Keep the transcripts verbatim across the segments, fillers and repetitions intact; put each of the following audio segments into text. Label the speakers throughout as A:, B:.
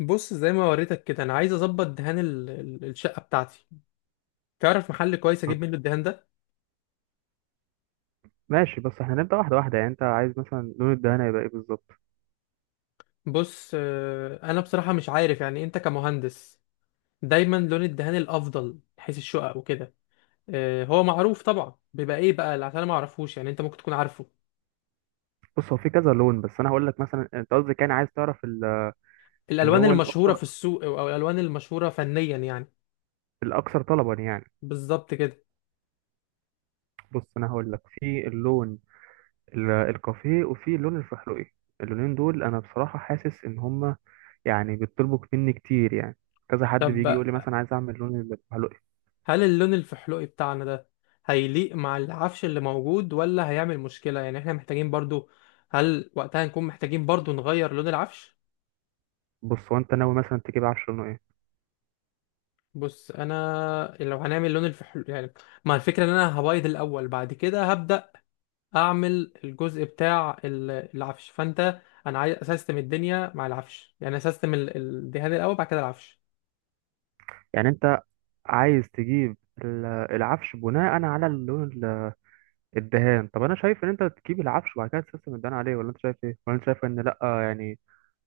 A: بص، زي ما وريتك كده انا عايز اظبط دهان ال- ال- الشقه بتاعتي. تعرف محل كويس اجيب منه الدهان ده؟
B: ماشي. بس احنا هنبدأ واحدة واحدة. يعني انت عايز مثلا لون الدهانة يبقى ايه بالظبط؟
A: بص، آه، انا بصراحه مش عارف، يعني انت كمهندس، دايما لون الدهان الافضل حيث الشقق وكده. آه، هو معروف طبعا بيبقى ايه بقى، اللي- عشان انا ما اعرفوش، يعني انت ممكن تكون عارفه.
B: بص هو في كذا لون. بس انا هقول لك مثلا انت قصدك يعني عايز تعرف ال- اللي
A: الالوان
B: هو
A: المشهوره
B: الاكثر
A: في السوق او أو الالوان المشهوره فنيا يعني.
B: الاكثر طلبا يعني.
A: بالظبط كده.
B: بص انا هقول لك في اللون ال- الكافيه وفي اللون الفحلوقي. اللونين دول انا بصراحة حاسس ان هما يعني بيطلبوا مني كتير يعني. كذا حد بيجي
A: طب
B: يقول لي مثلا عايز اعمل لون الفحلوقي.
A: هل اللون الفحلوقي بتاعنا ده هيليق مع العفش اللي موجود ولا هيعمل مشكلة؟ يعني احنا محتاجين برضو، هل وقتها نكون محتاجين برضو نغير لون العفش؟
B: بص هو انت ناوي مثلا تجيب عفش لونه ايه؟
A: بص، انا لو هنعمل لون الفحل يعني، ما الفكرة ان انا هبيض الاول، بعد كده هبدأ اعمل الجزء بتاع ال- العفش، فانت انا عايز اسستم الدنيا مع العفش، يعني اسستم ال- الدهان الاول، بعد كده العفش.
B: يعني انت عايز تجيب ال- العفش بناء على اللون الدهان. طب انا شايف ان انت تجيب العفش وبعد كده تسيستم الدهان عليه، ولا انت شايف ايه؟ ولا انت شايف ان لا، يعني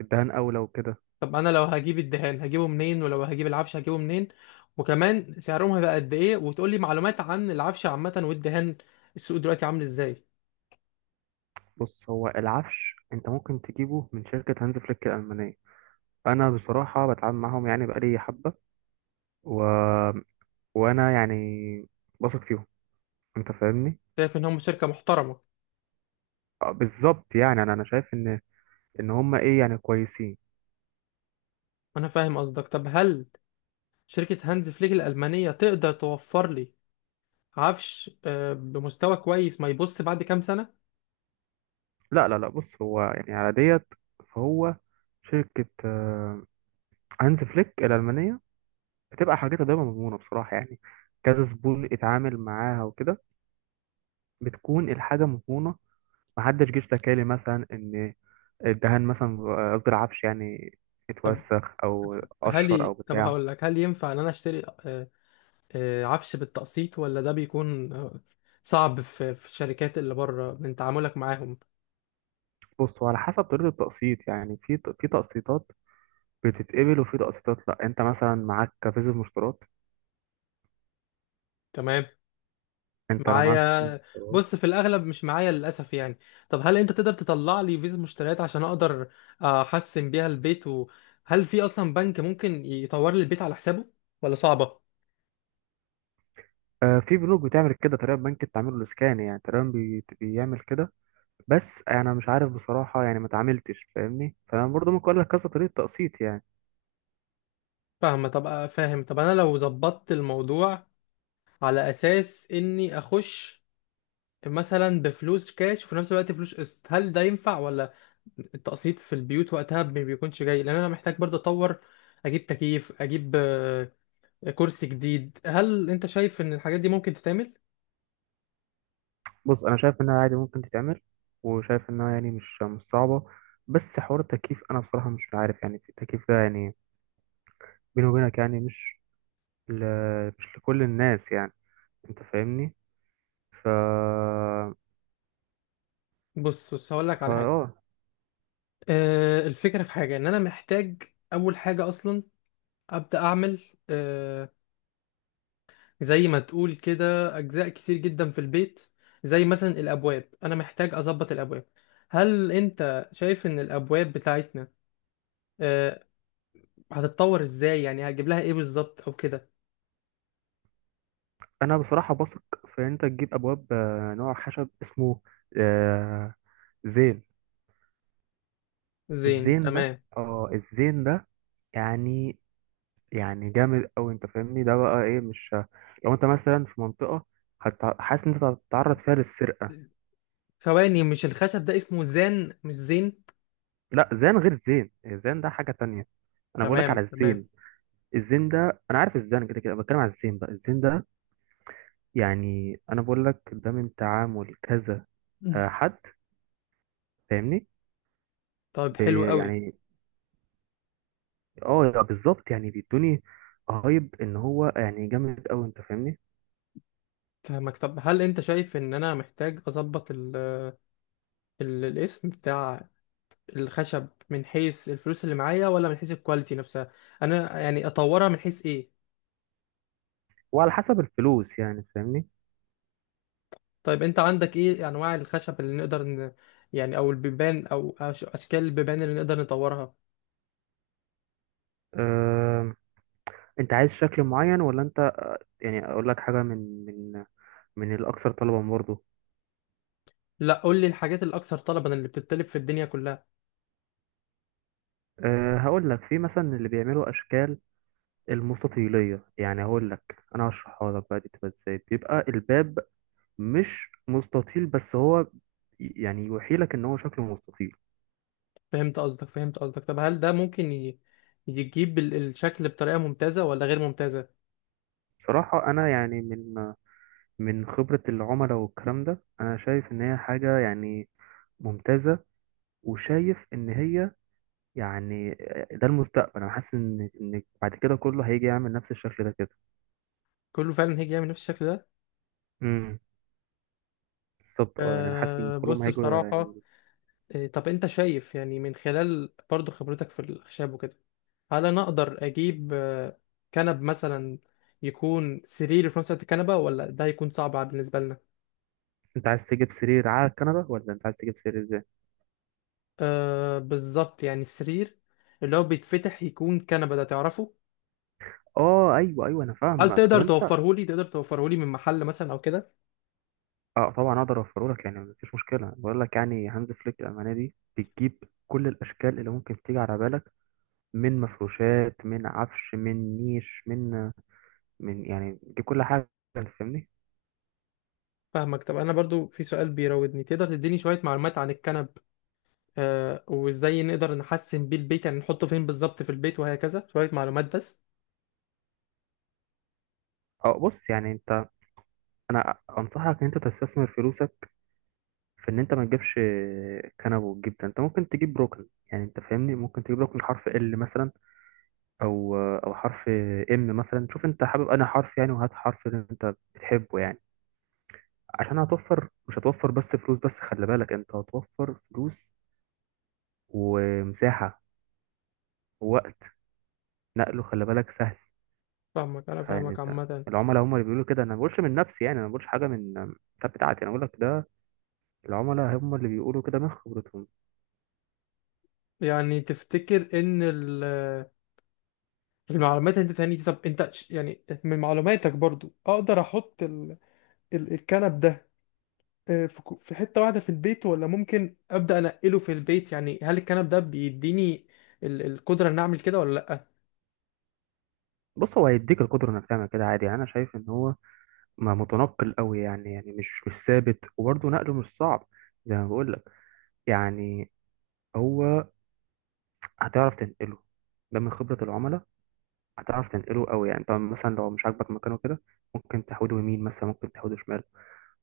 B: الدهان اولى وكده؟
A: طب انا لو هجيب الدهان هجيبه منين؟ ولو هجيب العفش هجيبه منين؟ وكمان سعرهم هيبقى قد ايه؟ وتقول لي معلومات عن العفش عامة والدهان، السوق دلوقتي عامل ازاي؟
B: بص هو العفش انت ممكن تجيبه من شركه هانز فليك الالمانيه. انا بصراحه بتعامل معاهم يعني بقالي حبه و... وانا يعني بثق فيهم، انت فاهمني.
A: شايف ان هم شركة محترمة؟
B: آه، بالظبط. يعني انا انا شايف ان ان هم ايه يعني كويسين.
A: انا فاهم قصدك. طب هل شركة هانز فليك الألمانية تقدر توفر لي عفش آه، بمستوى كويس ما يبص بعد كام سنة؟
B: لا لا لا، بص هو يعني على ديت، فهو شركه آه، هانز فليك الالمانيه بتبقى حاجتها دايما مضمونة بصراحة يعني. كذا زبون اتعامل معاها وكده بتكون الحاجة مضمونة. محدش جه اشتكى لي مثلا إن الدهان مثلا، قصدي العفش يعني،
A: طب
B: اتوسخ أو
A: هل
B: قشر أو
A: ي... طب
B: بتاع.
A: هقول لك، هل ينفع ان انا اشتري آه، آه، عفش بالتقسيط، ولا ده بيكون آه، صعب في في الشركات اللي بره من تعاملك معاهم؟
B: بص هو على حسب طريقة التقسيط. يعني في في تقسيطات بتتقبل وفي تقسيطات لأ. أنت مثلا معاك فيزا مشترات.
A: تمام.
B: أنت لو معاك فيزا
A: معايا.
B: مشترات.
A: بص، في الاغلب مش معايا للاسف يعني. طب هل انت تقدر تطلع لي فيزا مشتريات عشان اقدر آه، احسن بيها البيت؟ وهل في اصلا بنك ممكن يطور لي البيت على حسابه ولا صعبه؟
B: آه، في بنوك بتعمل كده، تقريبا بنك التعمير الإسكاني يعني تقريبا بي- بيعمل كده. بس انا مش عارف بصراحه يعني، ما اتعاملتش، فاهمني، فانا برضه ممكن اقول لك كذا طريقه تقسيط يعني.
A: فاهمه. طب آه، فاهم. طب انا لو ظبطت الموضوع على اساس اني اخش مثلا بفلوس كاش، وفي نفس الوقت فلوس قسط، هل ده ينفع ولا التقسيط في البيوت وقتها ما بيكونش جاي، لان انا محتاج برضه اطور، اجيب تكييف، اجيب آه، كرسي جديد. هل انت شايف ان الحاجات دي ممكن تتعمل؟
B: بص انا شايف انها عادي ممكن تتعمل، وشايف انها يعني مش مش صعبه. بس حوار التكييف انا بصراحه مش عارف. يعني التكييف ده يعني، بيني وبينك يعني، مش ل... مش لكل الناس يعني، انت فاهمني. ف
A: بص بص، هقول لك
B: فا
A: على حاجه.
B: اه
A: آه الفكره في حاجه ان انا محتاج اول حاجه اصلا ابدا اعمل، آه زي ما تقول كده، اجزاء كتير جدا في البيت، زي مثلا الابواب، انا محتاج اظبط الابواب. هل انت شايف ان الابواب بتاعتنا آه هتتطور ازاي؟ يعني هجيب لها ايه بالظبط او كده؟
B: انا بصراحه بثق في إن انت تجيب ابواب، آه، نوع خشب اسمه آه، زين.
A: زين.
B: الزين ده
A: تمام.
B: اه الزين ده يعني يعني جامد قوي، انت فاهمني. ده بقى ايه؟ مش لو انت مثلا في منطقة، هت- حاسس ان انت هتتعرض فيها للسرقة.
A: ثواني، مش الخشب ده اسمه زان مش زين؟
B: لا، زين غير زين، الزين ده حاجة تانية. انا بقولك على
A: تمام، تمام.
B: الزين. الزين ده انا عارف، الزين كده كده بتكلم على الزين بقى. الزين ده يعني انا بقولك ده من تعامل كذا آه، حد، فاهمني.
A: طيب، حلو
B: بي-
A: قوي.
B: يعني اه بالظبط، يعني بيدوني رهيب ان هو يعني جامد قوي، انت فاهمني.
A: فاهمك. طب هل انت شايف ان انا محتاج اظبط ال- الاسم بتاع الخشب من حيث الفلوس اللي معايا، ولا من حيث الكواليتي نفسها؟ انا يعني اطورها من حيث ايه؟
B: وعلى حسب الفلوس يعني، فاهمني.
A: طيب، انت عندك ايه انواع الخشب اللي نقدر ن... يعني او البيبان او أش- اشكال البيبان اللي نقدر نطورها؟
B: انت عايز شكل معين ولا انت آه، يعني اقول لك حاجه من من من الاكثر طلبا برضه؟
A: لا، قول لي الحاجات الاكثر طلبا اللي بتتطلب في الدنيا كلها.
B: أه هقول لك في مثلا اللي بيعملوا اشكال المستطيليه. يعني هقول لك، انا هشرحها لك بقى. دي بتبقى ازاي؟ بيبقى الباب مش مستطيل، بس هو يعني يوحيلك ان هو شكله مستطيل.
A: فهمت قصدك، فهمت قصدك. طب هل ده ممكن ي... يجيب ال- الشكل بطريقة ممتازة ولا غير ممتازة؟
B: بصراحه انا يعني من من خبره العملاء والكلام ده، انا شايف ان هي حاجه يعني ممتازه. وشايف ان هي يعني ده المستقبل. انا حاسس ان ان بعد كده كله هيجي يعمل نفس الشكل ده كده.
A: كله فعلا هيجي يعمل نفس الشكل ده.
B: امم، بالظبط. اه يعني انا حاسس ان
A: أه،
B: كلهم
A: بص
B: هيجوا
A: بصراحة،
B: يعني.
A: آه، طب انت شايف، يعني من خلال برضو خبرتك في الخشب وكده، هل انا اقدر اجيب آه، كنب مثلا يكون سرير في نفس الوقت كنبه، ولا ده هيكون صعب بالنسبه لنا؟
B: انت عايز تجيب سرير على كندا، ولا انت عايز تجيب سرير ازاي؟
A: أه بالظبط، يعني السرير اللي هو بيتفتح يكون كنبه، ده تعرفه؟
B: اه، ايوه ايوه، انا
A: هل
B: فاهمك. طب
A: تقدر
B: انت.
A: توفره لي تقدر توفره لي من محل مثلا او كده؟
B: اه، طبعا اقدر اوفره لك يعني مفيش مشكله. بقول لك يعني هانز فليك الالمانيه دي بتجيب كل الاشكال اللي ممكن تيجي على بالك، من مفروشات، من عفش، من نيش، من من يعني، دي كل حاجه، انت فاهمني.
A: فاهمك. طب انا برضو في سؤال بيراودني، تقدر تديني شويه معلومات عن الكنب؟ أه، وازاي نقدر نحسن بيه البيت؟ يعني نحطه فين بالظبط في البيت، وهكذا شويه معلومات بس.
B: اه، بص يعني انت، انا انصحك ان انت تستثمر فلوسك في ان انت ما تجيبش كنب، وتجيب ده. انت ممكن تجيب ركن، يعني انت فاهمني، ممكن تجيب ركن حرف ال مثلا، او او حرف ام مثلا. شوف انت حابب انا حرف يعني، وهات حرف اللي انت بتحبه يعني. عشان هتوفر، مش هتوفر بس فلوس، بس خلي بالك، انت هتوفر فلوس ومساحة ووقت. نقله خلي بالك سهل.
A: فاهمك، انا
B: يعني
A: فاهمك
B: انت،
A: عامه.
B: العملاء هم اللي بيقولوا كده. انا ما بقولش من نفسي يعني، انا ما بقولش حاجة من الكتاب بتاعتي، انا بقول لك ده العملاء هم اللي بيقولوا كده من خبرتهم.
A: يعني تفتكر ان ال المعلومات انت تاني دي؟ طب انت ش- يعني من معلوماتك برضو اقدر احط ال... ال... الكنب ده، آه، في كو- في حتة واحدة في البيت، ولا ممكن ابدا انقله في البيت؟ يعني هل الكنب ده بيديني ال... القدرة ان اعمل كده ولا لا؟
B: بص هو هيديك القدرة انك تعمل كده عادي. يعني انا شايف ان هو ما متنقل قوي يعني يعني مش مش ثابت، وبرضه نقله مش صعب. زي ما بقول لك يعني. هو هتعرف تنقله، ده من خبرة العملاء. هتعرف تنقله قوي يعني. طب مثلا لو مش عاجبك مكانه كده، ممكن تحوده يمين مثلا، ممكن تحوده شمال.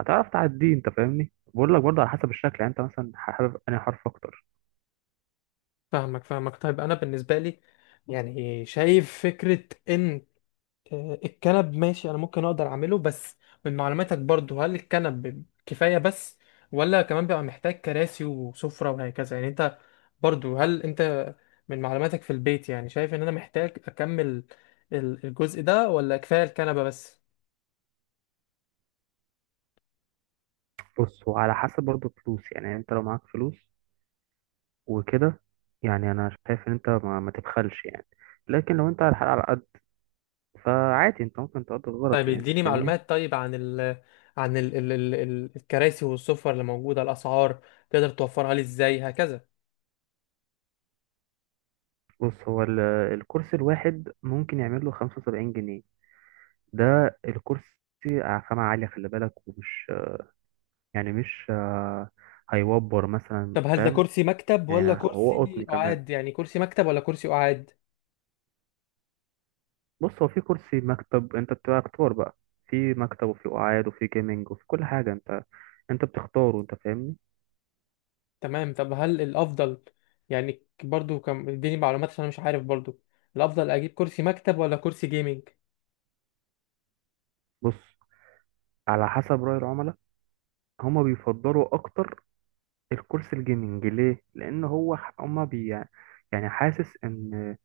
B: هتعرف تعديه، انت فاهمني. بقول لك برضه على حسب الشكل. يعني انت مثلا حابب انهي حرف اكتر؟
A: فاهمك، فاهمك. طيب انا بالنسبة لي يعني شايف فكرة ان آه، الكنب ماشي، انا ممكن اقدر اعمله، بس من معلوماتك برضو، هل الكنب بيب- كفاية بس ولا كمان بيبقى محتاج كراسي وسفرة وهكذا؟ يعني انت برضو، هل انت من معلوماتك في البيت، يعني شايف ان انا محتاج اكمل ال- الجزء ده ولا كفاية الكنبة بس؟
B: بص هو على حسب برضه فلوس يعني. يعني انت لو معاك فلوس وكده، يعني انا شايف ان انت ما, ما تبخلش يعني. لكن لو انت على الحلقة على قد، فعادي انت ممكن تقضي غلط
A: طيب،
B: يعني، انت
A: اديني
B: فاهمني.
A: معلومات طيب عن ال عن ال ال ال ال- الكراسي والسفر اللي موجودة، الاسعار تقدر توفرها لي ازاي، هكذا؟
B: بص هو ال- الكرسي الواحد ممكن يعمل له خمسة وسبعين جنيه. ده الكرسي خامة عالية خلي بالك، ومش يعني، مش آه، هيوبر مثلا،
A: طب هل ده
B: فاهم.
A: كرسي مكتب ولا
B: يعني أنا- هو
A: كرسي
B: قطن كمان.
A: قعاد؟ يعني كرسي مكتب ولا كرسي قعاد؟
B: بص هو في كرسي مكتب، انت بتبقى اختار بقى. في مكتب، وفي قعاد، وفي جيمنج، وفي كل حاجة. انت انت بتختاره، انت فاهمني.
A: تمام. طب هل الافضل، يعني برضو كم، اديني معلومات عشان انا مش عارف برضو، الافضل اجيب كرسي مكتب ولا كرسي جيمنج؟
B: بص، على حسب رأي العملاء، هما بيفضلوا اكتر الكرسي الجيمنج. ليه؟ لان هو ح- هما بي يعني حاسس ان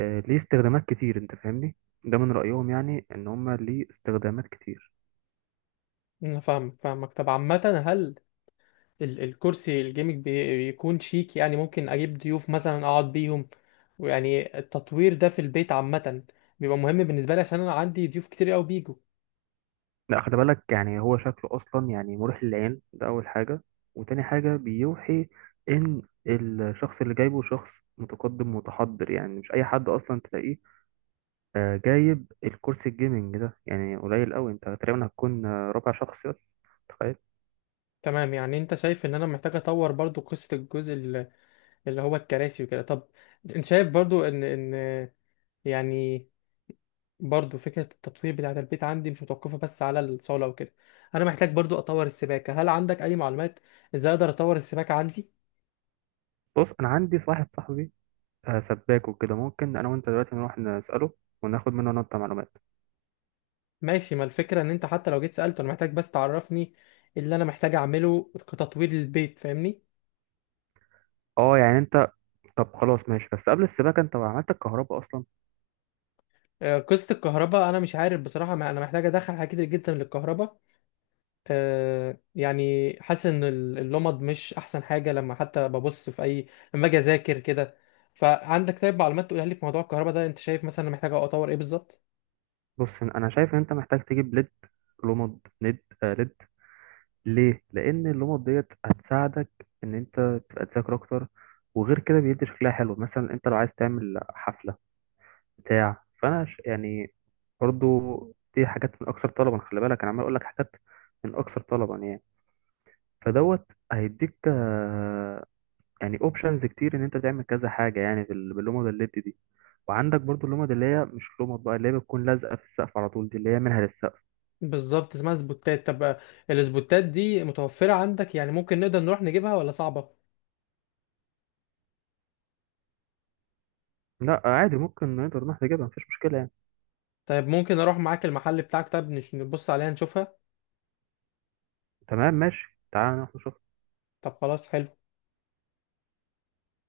B: آه، ليه استخدامات كتير، انت فاهمني. ده من رأيهم يعني، ان هما ليه استخدامات كتير.
A: انا فاهمك، فاهمك. طب عامه، هل ال الكرسي الجيمنج بي- بيكون شيك، يعني ممكن اجيب ضيوف مثلا اقعد بيهم، ويعني التطوير ده في البيت عامه، بيبقى مهم بالنسبه لي، عشان انا عندي ضيوف كتير قوي بيجوا.
B: لا، خلي بالك، يعني هو شكله اصلا يعني مريح للعين، ده اول حاجة. وتاني حاجة، بيوحي ان الشخص اللي جايبه شخص متقدم متحضر، يعني مش اي حد اصلا تلاقيه آه، جايب الكرسي الجيمنج ده. يعني قليل قوي، انت تقريبا هتكون آه، ربع شخص بس، تخيل.
A: تمام. يعني انت شايف ان انا محتاج اطور برضو قصه الجزء ال- اللي هو الكراسي وكده. طب انت شايف برضو ان ان يعني برضو فكرة التطوير بتاعة البيت عندي مش متوقفة بس على الصالة وكده. أنا محتاج برضو أطور السباكة، هل عندك أي معلومات إزاي أقدر أطور السباكة عندي؟
B: بص انا عندي واحد صاحبي آه، سباك وكده. ممكن انا وانت دلوقتي نروح نسأله وناخد منه نقطة معلومات.
A: ماشي، ما الفكرة إن أنت حتى لو جيت سألته، أنا محتاج بس تعرفني اللي أنا محتاج أعمله كتطوير للبيت، فاهمني؟
B: اه، يعني انت طب خلاص ماشي. بس قبل السباكة انت عملت الكهرباء اصلا؟
A: آه، قصة الكهرباء أنا مش عارف بصراحة، ما أنا محتاج أدخل حاجات كتير جدا للكهرباء. آه، يعني حاسس إن ال- اللمض مش أحسن حاجة، لما حتى ببص في أي، لما أجي أذاكر كده. فعندك طيب معلومات تقولها لي في موضوع الكهرباء ده؟ أنت شايف مثلا أنا محتاج أطور إيه بالظبط؟
B: بص انا شايف ان انت محتاج تجيب ليد. لمض ليد، آه ليد. ليه؟ لان اللمض ديت هتساعدك ان انت تبقى تذاكر اكتر. وغير كده بيدي شكلها حلو، مثلا انت لو عايز تعمل حفلة بتاع، فانا ش... يعني برضو دي حاجات من اكثر طلبا، خلي بالك. انا عمال اقول لك حاجات من اكثر طلبا يعني. فدوت هيديك آه، يعني اوبشنز كتير، ان انت تعمل كذا حاجة يعني بال- باللمض الليد دي. وعندك برضو اللمض اللي هي مش لمض بقى، اللي هي بتكون لازقه في السقف على طول، دي اللي هي منها للسقف.
A: بالظبط، اسمها سبوتات. طب السبوتات دي متوفرة عندك؟ يعني ممكن نقدر نروح نجيبها ولا صعبة؟
B: لا عادي، ممكن نقدر نروح نجيبها، مفيش مشكله يعني.
A: طيب ممكن اروح معاك المحل بتاعك؟ طب نش- نبص عليها، نشوفها.
B: تمام ماشي، تعالى نروح نشوف.
A: طب خلاص، حلو.